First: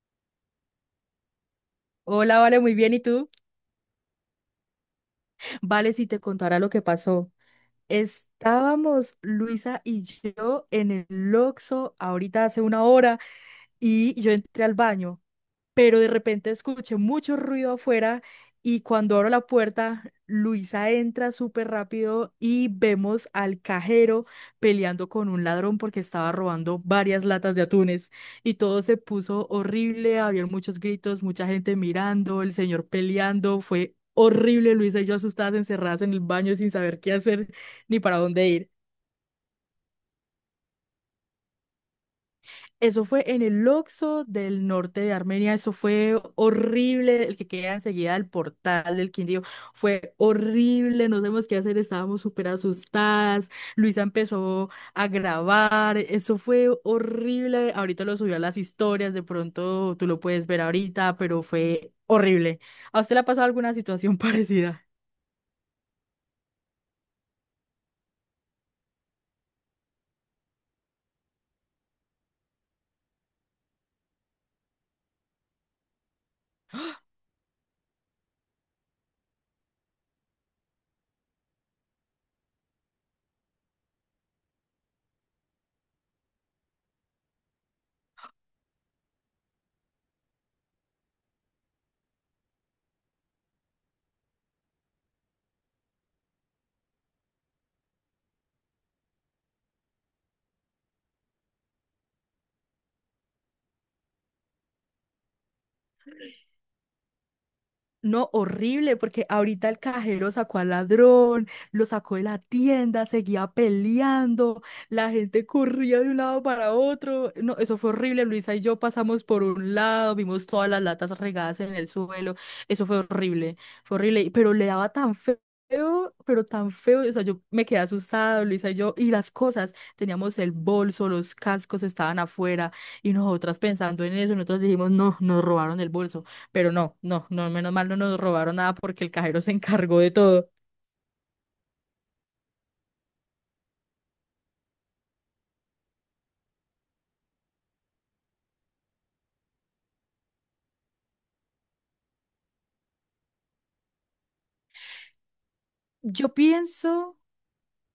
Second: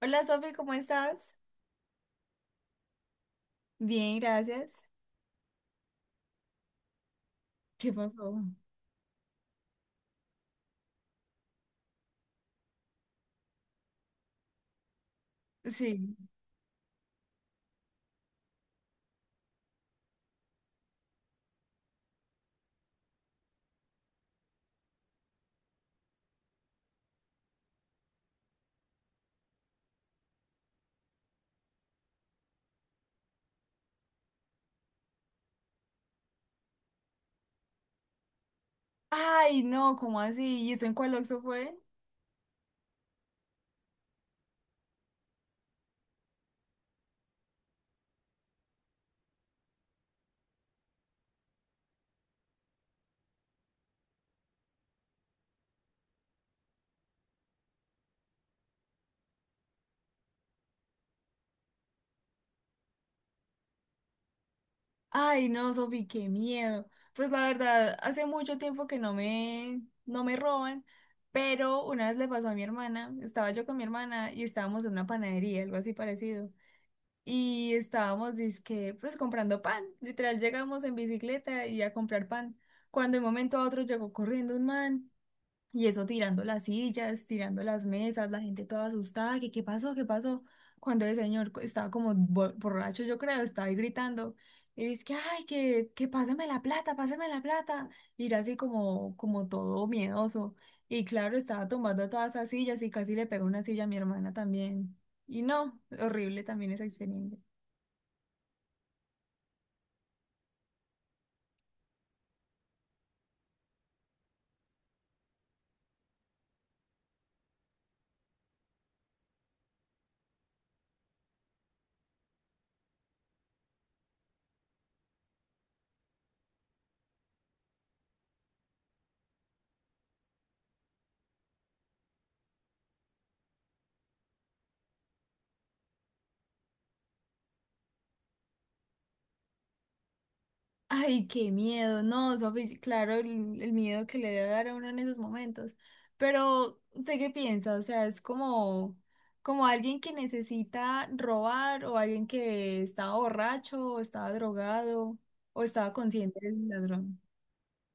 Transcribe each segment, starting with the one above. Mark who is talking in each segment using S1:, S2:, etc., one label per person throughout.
S1: Hola Sofi, ¿cómo estás?
S2: Hola, vale, muy bien. ¿Y tú?
S1: Bien, gracias.
S2: Vale, si te contara lo que pasó.
S1: ¿Qué pasó?
S2: Estábamos Luisa y yo en el Oxxo ahorita hace una hora y yo entré al baño, pero de
S1: Sí.
S2: repente escuché mucho ruido afuera y cuando abro la puerta, Luisa entra súper rápido y vemos al cajero peleando con un ladrón porque estaba robando varias latas de atunes y todo se puso horrible, había muchos gritos, mucha gente mirando, el señor peleando, fue horrible, Luisa y yo asustadas, encerradas en el baño sin saber qué hacer ni para dónde ir.
S1: Ay, no, ¿cómo así? ¿Y eso en cuál Oxxo fue?
S2: Eso fue en el Oxxo del norte de Armenia, eso fue horrible, el que queda enseguida del portal del Quindío, fue horrible, no sabemos qué hacer, estábamos súper asustadas, Luisa empezó a grabar, eso fue horrible, ahorita lo subió a las historias, de pronto tú lo puedes ver ahorita, pero fue horrible. ¿A usted le ha pasado alguna situación parecida?
S1: Ay, no, Sofi, qué miedo. Pues la verdad, hace mucho tiempo que no me roban, pero una vez le pasó a mi hermana, estaba yo con mi hermana y estábamos en una panadería, algo así parecido. Y estábamos, dizque, pues comprando pan. Literal, llegamos en bicicleta y a comprar pan. Cuando de un momento a otro llegó corriendo un man. Y eso tirando las sillas, tirando las mesas, la gente toda asustada, que qué pasó, qué pasó. Cuando el señor estaba como borracho, yo creo, estaba ahí gritando. Y dice que, ay, que páseme la plata, páseme la plata. Y era así como, como todo miedoso. Y claro, estaba tomando todas esas sillas y casi le pegó una silla a mi hermana también. Y no, horrible también esa experiencia.
S2: No, horrible, porque ahorita el cajero sacó al ladrón, lo sacó de la tienda, seguía peleando, la gente corría de un lado para otro. No, eso fue horrible. Luisa y yo pasamos por un lado, vimos todas las latas regadas en el suelo. Eso fue horrible, pero le daba tan feo, pero tan feo, o sea, yo me quedé asustada, Luisa y yo, y las cosas, teníamos el bolso, los cascos estaban afuera, y nosotras pensando en eso, nosotros dijimos, no, nos robaron el bolso. Pero no, no, no, menos mal no nos robaron nada porque el cajero se encargó de todo.
S1: Ay, qué miedo, no, Sofi, claro, el miedo que le debe dar a uno en esos momentos, pero sé qué piensa, o sea, es como, como alguien que necesita robar o alguien que estaba borracho o estaba drogado o estaba
S2: Yo
S1: consciente del
S2: pienso.
S1: ladrón.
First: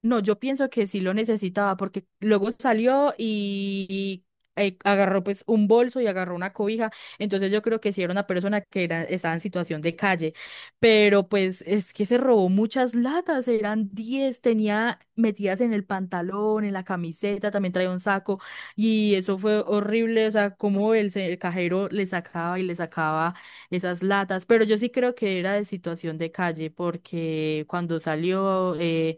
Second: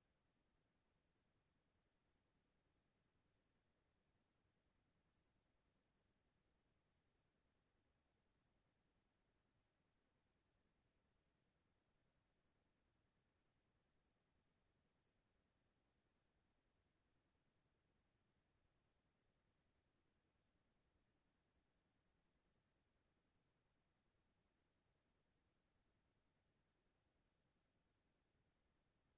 S2: No, yo pienso que sí lo necesitaba porque luego salió y agarró pues un bolso y agarró una cobija. Entonces yo creo que sí era una persona estaba en situación de calle. Pero pues es que se robó muchas latas, eran 10 tenía metidas en el pantalón, en la camiseta, también traía un saco y eso fue horrible. O sea, como el cajero le sacaba y le sacaba esas latas. Pero yo sí creo que era de situación de calle porque cuando salió...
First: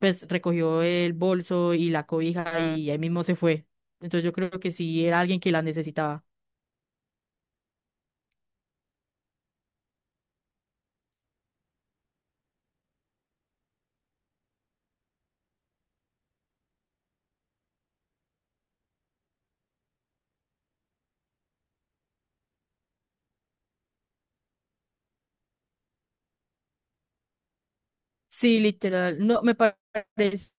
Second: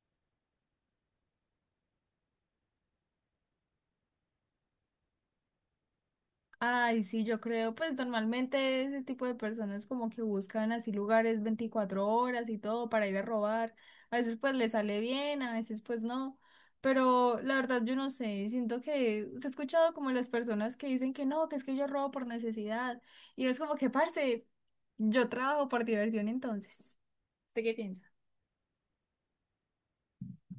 S2: pues recogió el bolso y la cobija y ahí mismo se fue. Entonces yo creo que sí era alguien que la necesitaba.
S1: Ay, sí, yo creo, pues normalmente ese tipo de personas como que buscan así lugares 24 horas y todo para ir a robar. A veces pues le sale bien, a veces pues no. Pero la verdad yo no sé, siento que se ha escuchado como las personas que dicen que no, que es que yo robo por necesidad. Y es como que, parce, yo trabajo por diversión entonces. ¿Usted qué piensa?
S2: Sí, literal. No, me parece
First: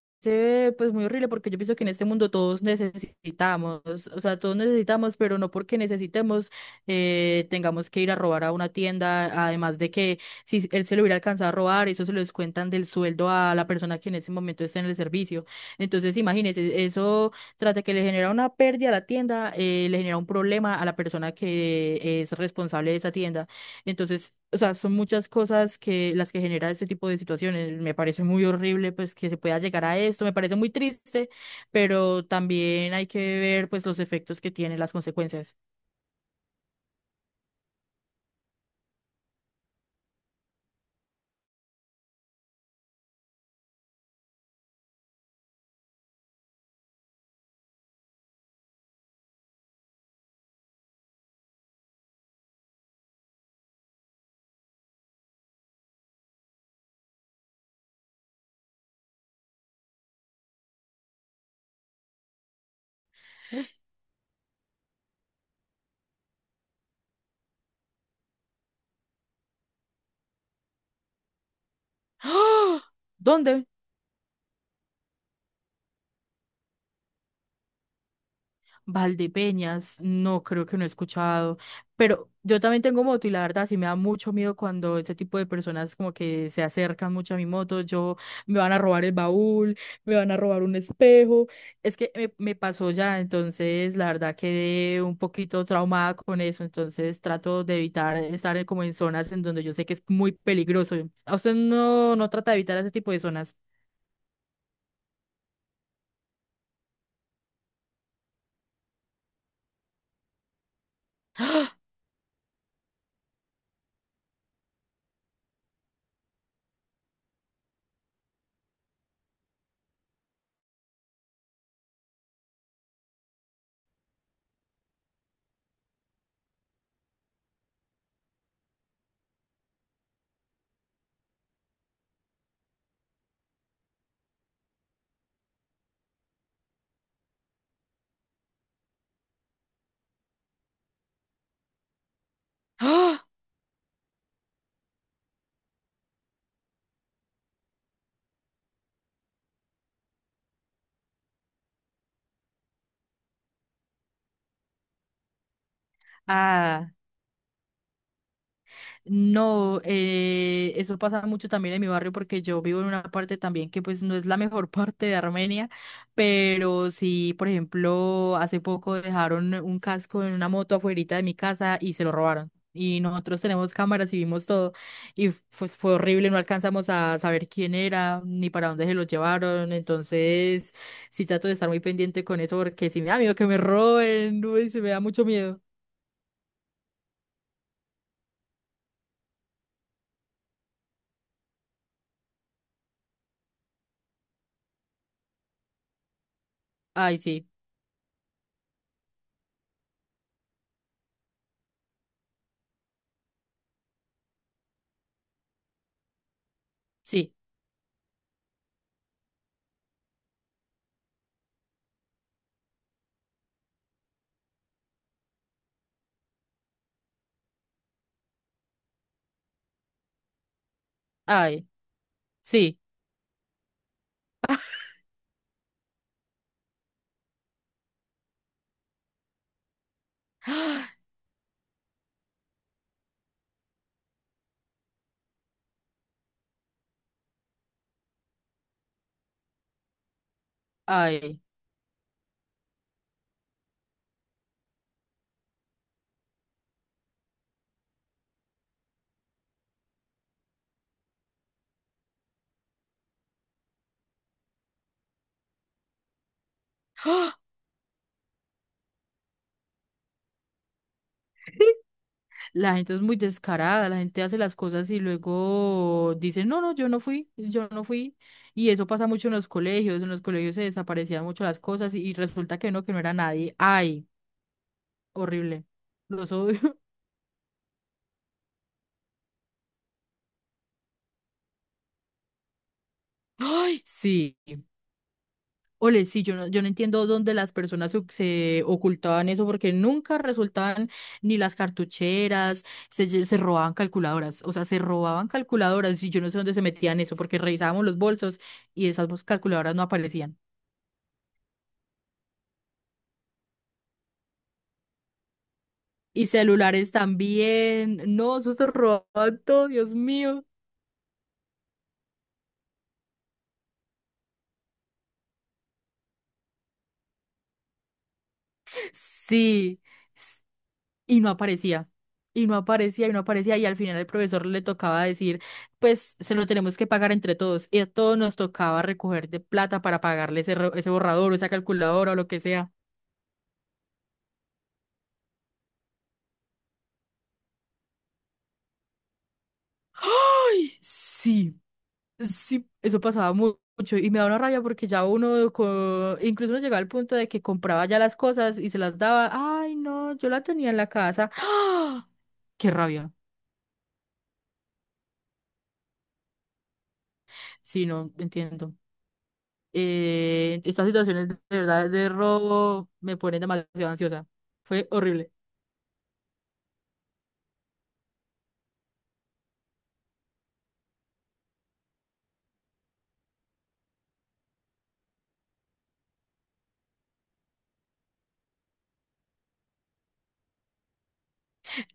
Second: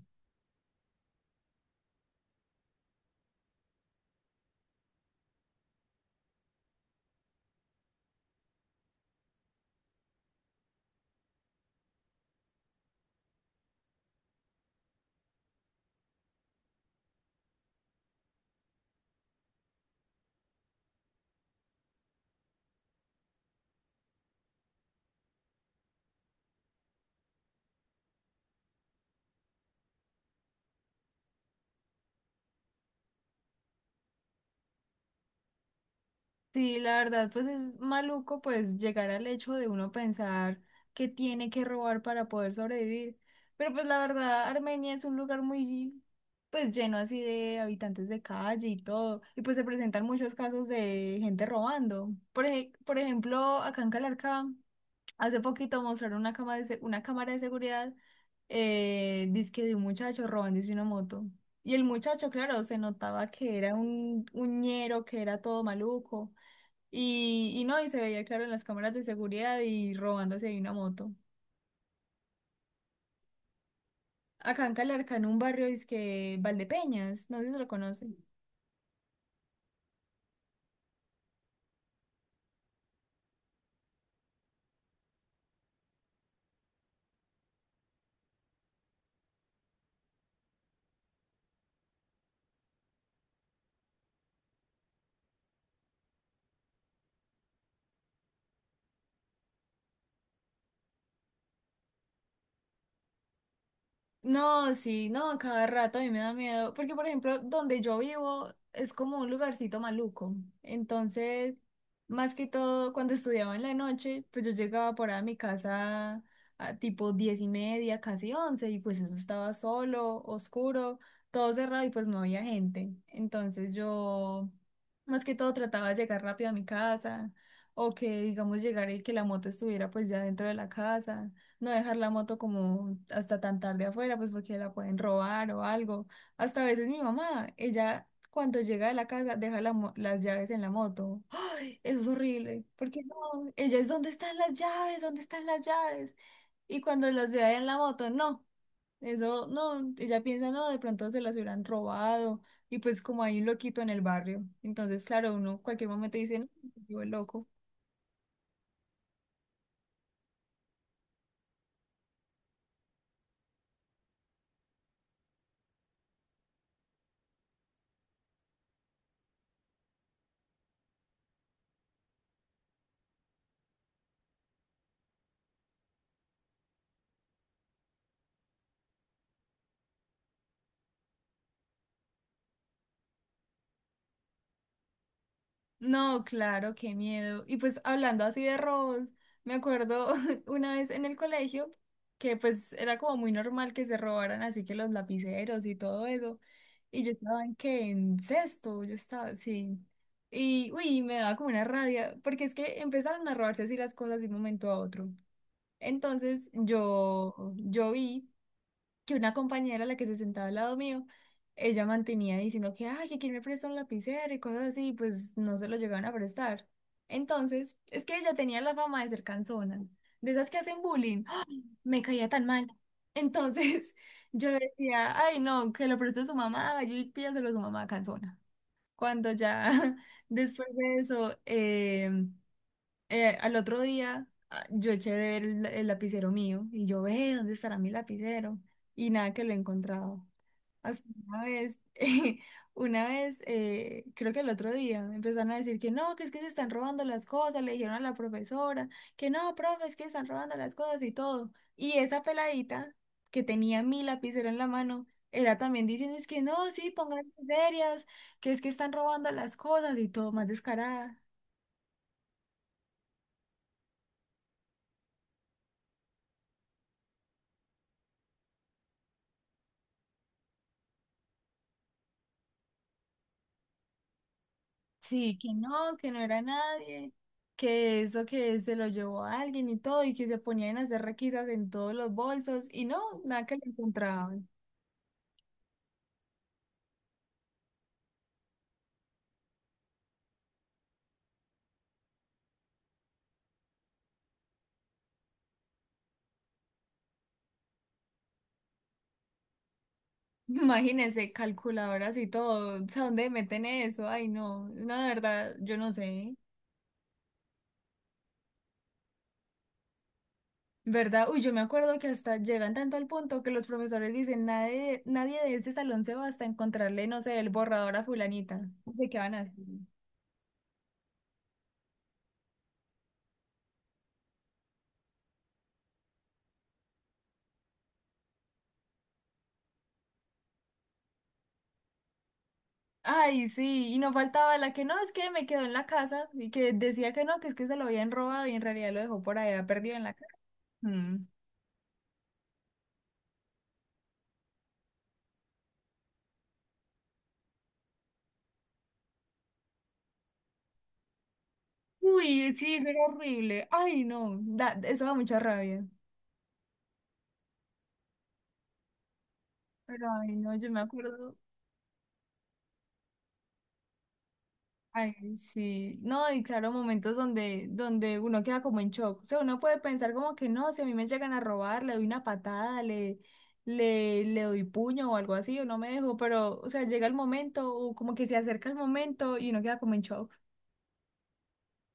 S2: pues muy horrible porque yo pienso que en este mundo todos necesitamos, o sea, todos necesitamos, pero no porque necesitemos, tengamos que ir a robar a una tienda, además de que si él se lo hubiera alcanzado a robar, eso se lo descuentan del sueldo a la persona que en ese momento está en el servicio. Entonces, imagínese, eso trata que le genera una pérdida a la tienda, le genera un problema a la persona que es responsable de esa tienda. Entonces, o sea, son muchas cosas que las que genera este tipo de situaciones. Me parece muy horrible, pues, que se pueda llegar a esto. Me parece muy triste, pero también hay que ver, pues, los efectos que tienen las consecuencias.
S1: Sí, la verdad, pues es maluco pues llegar al hecho de uno pensar que tiene que robar para poder sobrevivir. Pero pues la verdad, Armenia es un lugar muy pues lleno así de habitantes de calle y todo. Y pues se presentan muchos casos de gente robando. Por ejemplo, acá en Calarcá, hace poquito mostraron una cámara una cámara de seguridad, dizque de un muchacho robándose una moto. Y el muchacho, claro, se notaba que era un ñero, que era todo maluco. Y no, y se veía claro en las cámaras de seguridad y robándose ahí una moto.
S2: ¡Ah! ¿Dónde?
S1: Acá en Calarca, en un barrio, es que Valdepeñas, no sé si lo conoce.
S2: Valdepeñas, no creo que no he escuchado, pero yo también tengo moto y la verdad sí me da mucho miedo cuando este tipo de personas como que se acercan mucho a mi moto, yo me van a robar el baúl, me van a robar un espejo, es que me pasó ya, entonces la verdad quedé un poquito traumada con eso, entonces trato de evitar estar en- como en zonas en donde yo sé que es muy peligroso. ¿A usted no, no trata de evitar ese tipo de zonas?
S1: No, sí, no, a cada rato a mí me da miedo, porque por ejemplo, donde yo vivo es como un lugarcito maluco. Entonces, más que todo, cuando estudiaba en la noche, pues yo llegaba por ahí a mi casa a tipo 10:30, casi 11, y pues eso estaba solo, oscuro, todo cerrado y pues no había gente. Entonces yo, más que todo, trataba de llegar rápido a mi casa, o que digamos llegar y que la moto estuviera pues ya dentro de la casa no dejar la moto como hasta tan tarde afuera, pues porque la pueden robar o algo. Hasta a veces mi mamá, ella cuando llega de la casa deja las llaves en la moto. ¡Ay! Eso es horrible, porque no, ella es ¿dónde están las llaves? ¿Dónde están las llaves? Y cuando las ve ahí en la moto, no, eso no, ella piensa, no, de pronto se las hubieran robado. Y pues como hay un loquito en el barrio, entonces claro, uno cualquier momento dice,
S2: ¡Ah!
S1: no, el loco.
S2: No, eso pasa mucho también en mi barrio porque yo vivo en una parte también que pues no es la mejor parte de Armenia, pero sí, por ejemplo, hace poco dejaron un casco en una moto afuerita de mi casa y se lo robaron. Y nosotros tenemos cámaras y vimos todo y pues fue horrible, no alcanzamos a saber quién era ni para dónde se lo llevaron, entonces sí trato de estar muy pendiente con eso porque si me da miedo que me roben, uy, se me da mucho miedo.
S1: No, claro, qué miedo. Y pues hablando así de robos, me acuerdo una vez en el colegio que pues era como muy normal que se robaran así que los lapiceros y todo eso. Y yo
S2: Ay,
S1: estaba
S2: sí,
S1: en que en sexto, yo estaba, sí. Y uy, me daba como una rabia, porque es que empezaron a robarse así las cosas de un momento a otro. Entonces
S2: sí,
S1: yo vi que una compañera, la que se sentaba al lado mío, ella mantenía diciendo que, ay, que quién me presta un lapicero y cosas así, y pues no se lo llegaban a prestar. Entonces, es que ella tenía la fama de ser cansona, de esas que hacen bullying. ¡Ah!
S2: ay,
S1: Me caía tan mal.
S2: sí,
S1: Entonces, yo decía, ay, no, que lo preste a su mamá, vaya y pídaselo a su mamá cansona. Cuando ya después de eso, al otro día ah, yo eché de ver el lapicero mío y yo ve dónde estará mi lapicero y nada que lo he encontrado. Hasta
S2: ay.
S1: una vez, una vez, creo que el otro día empezaron a decir que no, que es que se están robando las cosas, le dijeron a la profesora que no, profe, es que están robando las cosas y todo. Y esa peladita que tenía mi lapicero en la mano era también diciendo es que no, sí, pónganse
S2: ¡Ah!
S1: serias, que es que están robando las cosas y todo, más descarada.
S2: ¿Sí? La gente es muy descarada, la gente hace las cosas y luego dice, no, no, yo no fui, yo no fui. Y eso pasa mucho en los colegios se desaparecían mucho las cosas y resulta que no, que no era nadie, ay,
S1: Sí,
S2: horrible,
S1: que no
S2: los
S1: era
S2: odio.
S1: nadie, que eso que se lo llevó a alguien y todo, y que se ponían a hacer requisas en todos los bolsos, y no, nada que lo
S2: Sí,
S1: encontraban.
S2: ole, sí, yo no entiendo dónde las personas se ocultaban eso porque nunca resultaban ni las cartucheras, se robaban calculadoras, o sea, se robaban calculadoras y yo no sé dónde se metían eso porque revisábamos los bolsos y esas calculadoras no aparecían.
S1: Imagínense, calculadoras y todo, o sea, ¿dónde meten eso? Ay, no, no, de verdad, yo no
S2: Y
S1: sé.
S2: celulares también. No, eso se robaban todo, Dios mío.
S1: ¿Verdad? Uy, yo me acuerdo que hasta llegan tanto al punto que los profesores dicen, nadie, nadie de este salón se va hasta encontrarle, no sé, el borrador a fulanita. No sé qué van a hacer.
S2: Sí. s- Y no aparecía. Y no aparecía, y no aparecía. Y al final el profesor le tocaba decir, pues se lo tenemos que pagar entre todos. Y a todos nos tocaba recoger de plata para pagarle ese, ese borrador o esa calculadora o lo que sea.
S1: Ay, sí, y no faltaba la que no, es que me quedó en la casa y que decía que no, que es que se lo habían robado y en realidad lo dejó por allá perdido en la casa.
S2: Ay,
S1: Mm.
S2: sí, sí, eso pasaba mucho. Y me daba una rabia porque ya uno, incluso uno llegaba al punto de que compraba ya las cosas y se las daba. Ay, no, yo la tenía en la casa.
S1: Uy,
S2: Qué
S1: sí, eso era
S2: rabia.
S1: horrible. Ay, no, eso da mucha rabia.
S2: Sí, no entiendo.
S1: Pero ay, no, yo me
S2: Estas situaciones
S1: acuerdo.
S2: de verdad de robo me ponen demasiado ansiosa. Fue horrible.
S1: Ay, sí. No, y claro, momentos donde, donde uno queda como en shock. O sea, uno puede pensar como que no, si a mí me llegan a robar, le doy una patada, le doy puño o algo así, o no me dejo, pero, o sea, llega el momento, o como que se acerca el momento y uno queda como en shock.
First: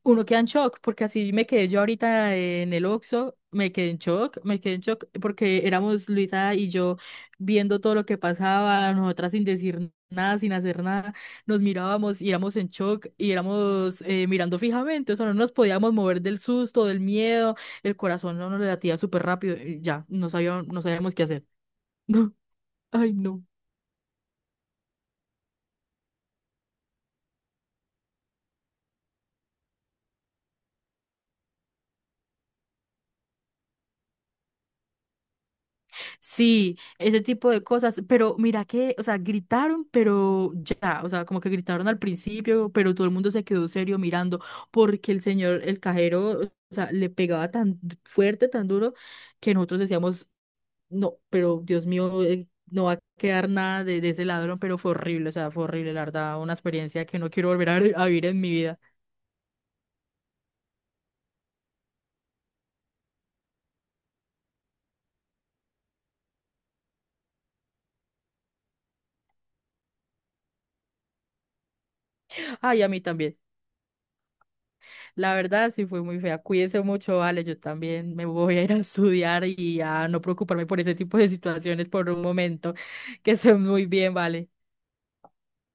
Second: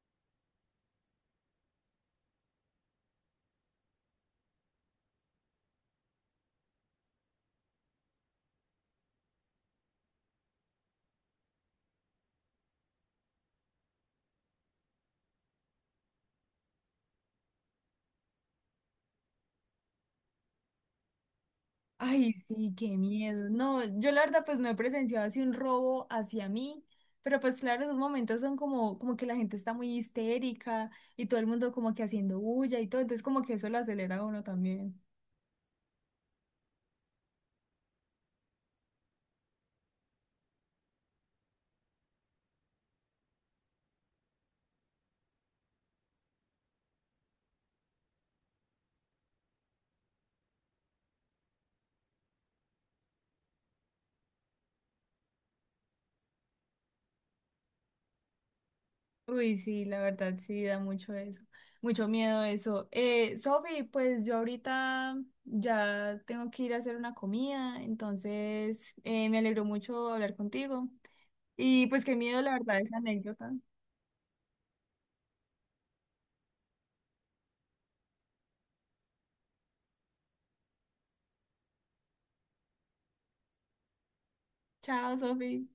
S2: Uno queda en shock porque así me quedé yo ahorita en el Oxxo, me quedé en shock, me quedé en shock porque éramos Luisa y yo viendo todo lo que pasaba, nosotras sin decir nada, sin hacer nada, nos mirábamos y éramos en shock y éramos mirando fijamente, o sea, no nos podíamos mover del susto, del miedo, el corazón no nos latía súper rápido, y ya, no sabíamos, no sabíamos qué hacer. No,
S1: Ay, sí, qué
S2: ay, no.
S1: miedo. No, yo la verdad pues no he presenciado así un robo hacia mí, pero pues claro, esos momentos son como, como que la gente está muy histérica y todo el mundo como que haciendo bulla y todo, entonces como que eso lo acelera a uno también.
S2: Sí, ese tipo de cosas, pero mira que, o sea, gritaron, pero ya, o sea, como que gritaron al principio, pero todo el mundo se quedó serio mirando porque el señor, el cajero, o sea, le pegaba tan fuerte, tan duro, que nosotros decíamos, no, pero Dios mío, no va a quedar nada de ese ladrón, pero fue horrible, o sea, fue horrible, la verdad, una experiencia que no quiero volver a vivir en mi vida.
S1: Uy, sí, la verdad sí da mucho eso, mucho miedo eso. Sofi, pues yo ahorita ya tengo que ir a hacer una comida, entonces me alegró mucho hablar contigo y pues qué miedo la verdad
S2: Ay, a
S1: esa
S2: mí también.
S1: anécdota.
S2: La verdad, sí fue muy fea. Cuídese mucho, vale. Yo también me voy a ir a estudiar y a no preocuparme por ese tipo de situaciones por un momento. Que estén muy bien, vale.
S1: Chao, Sofi.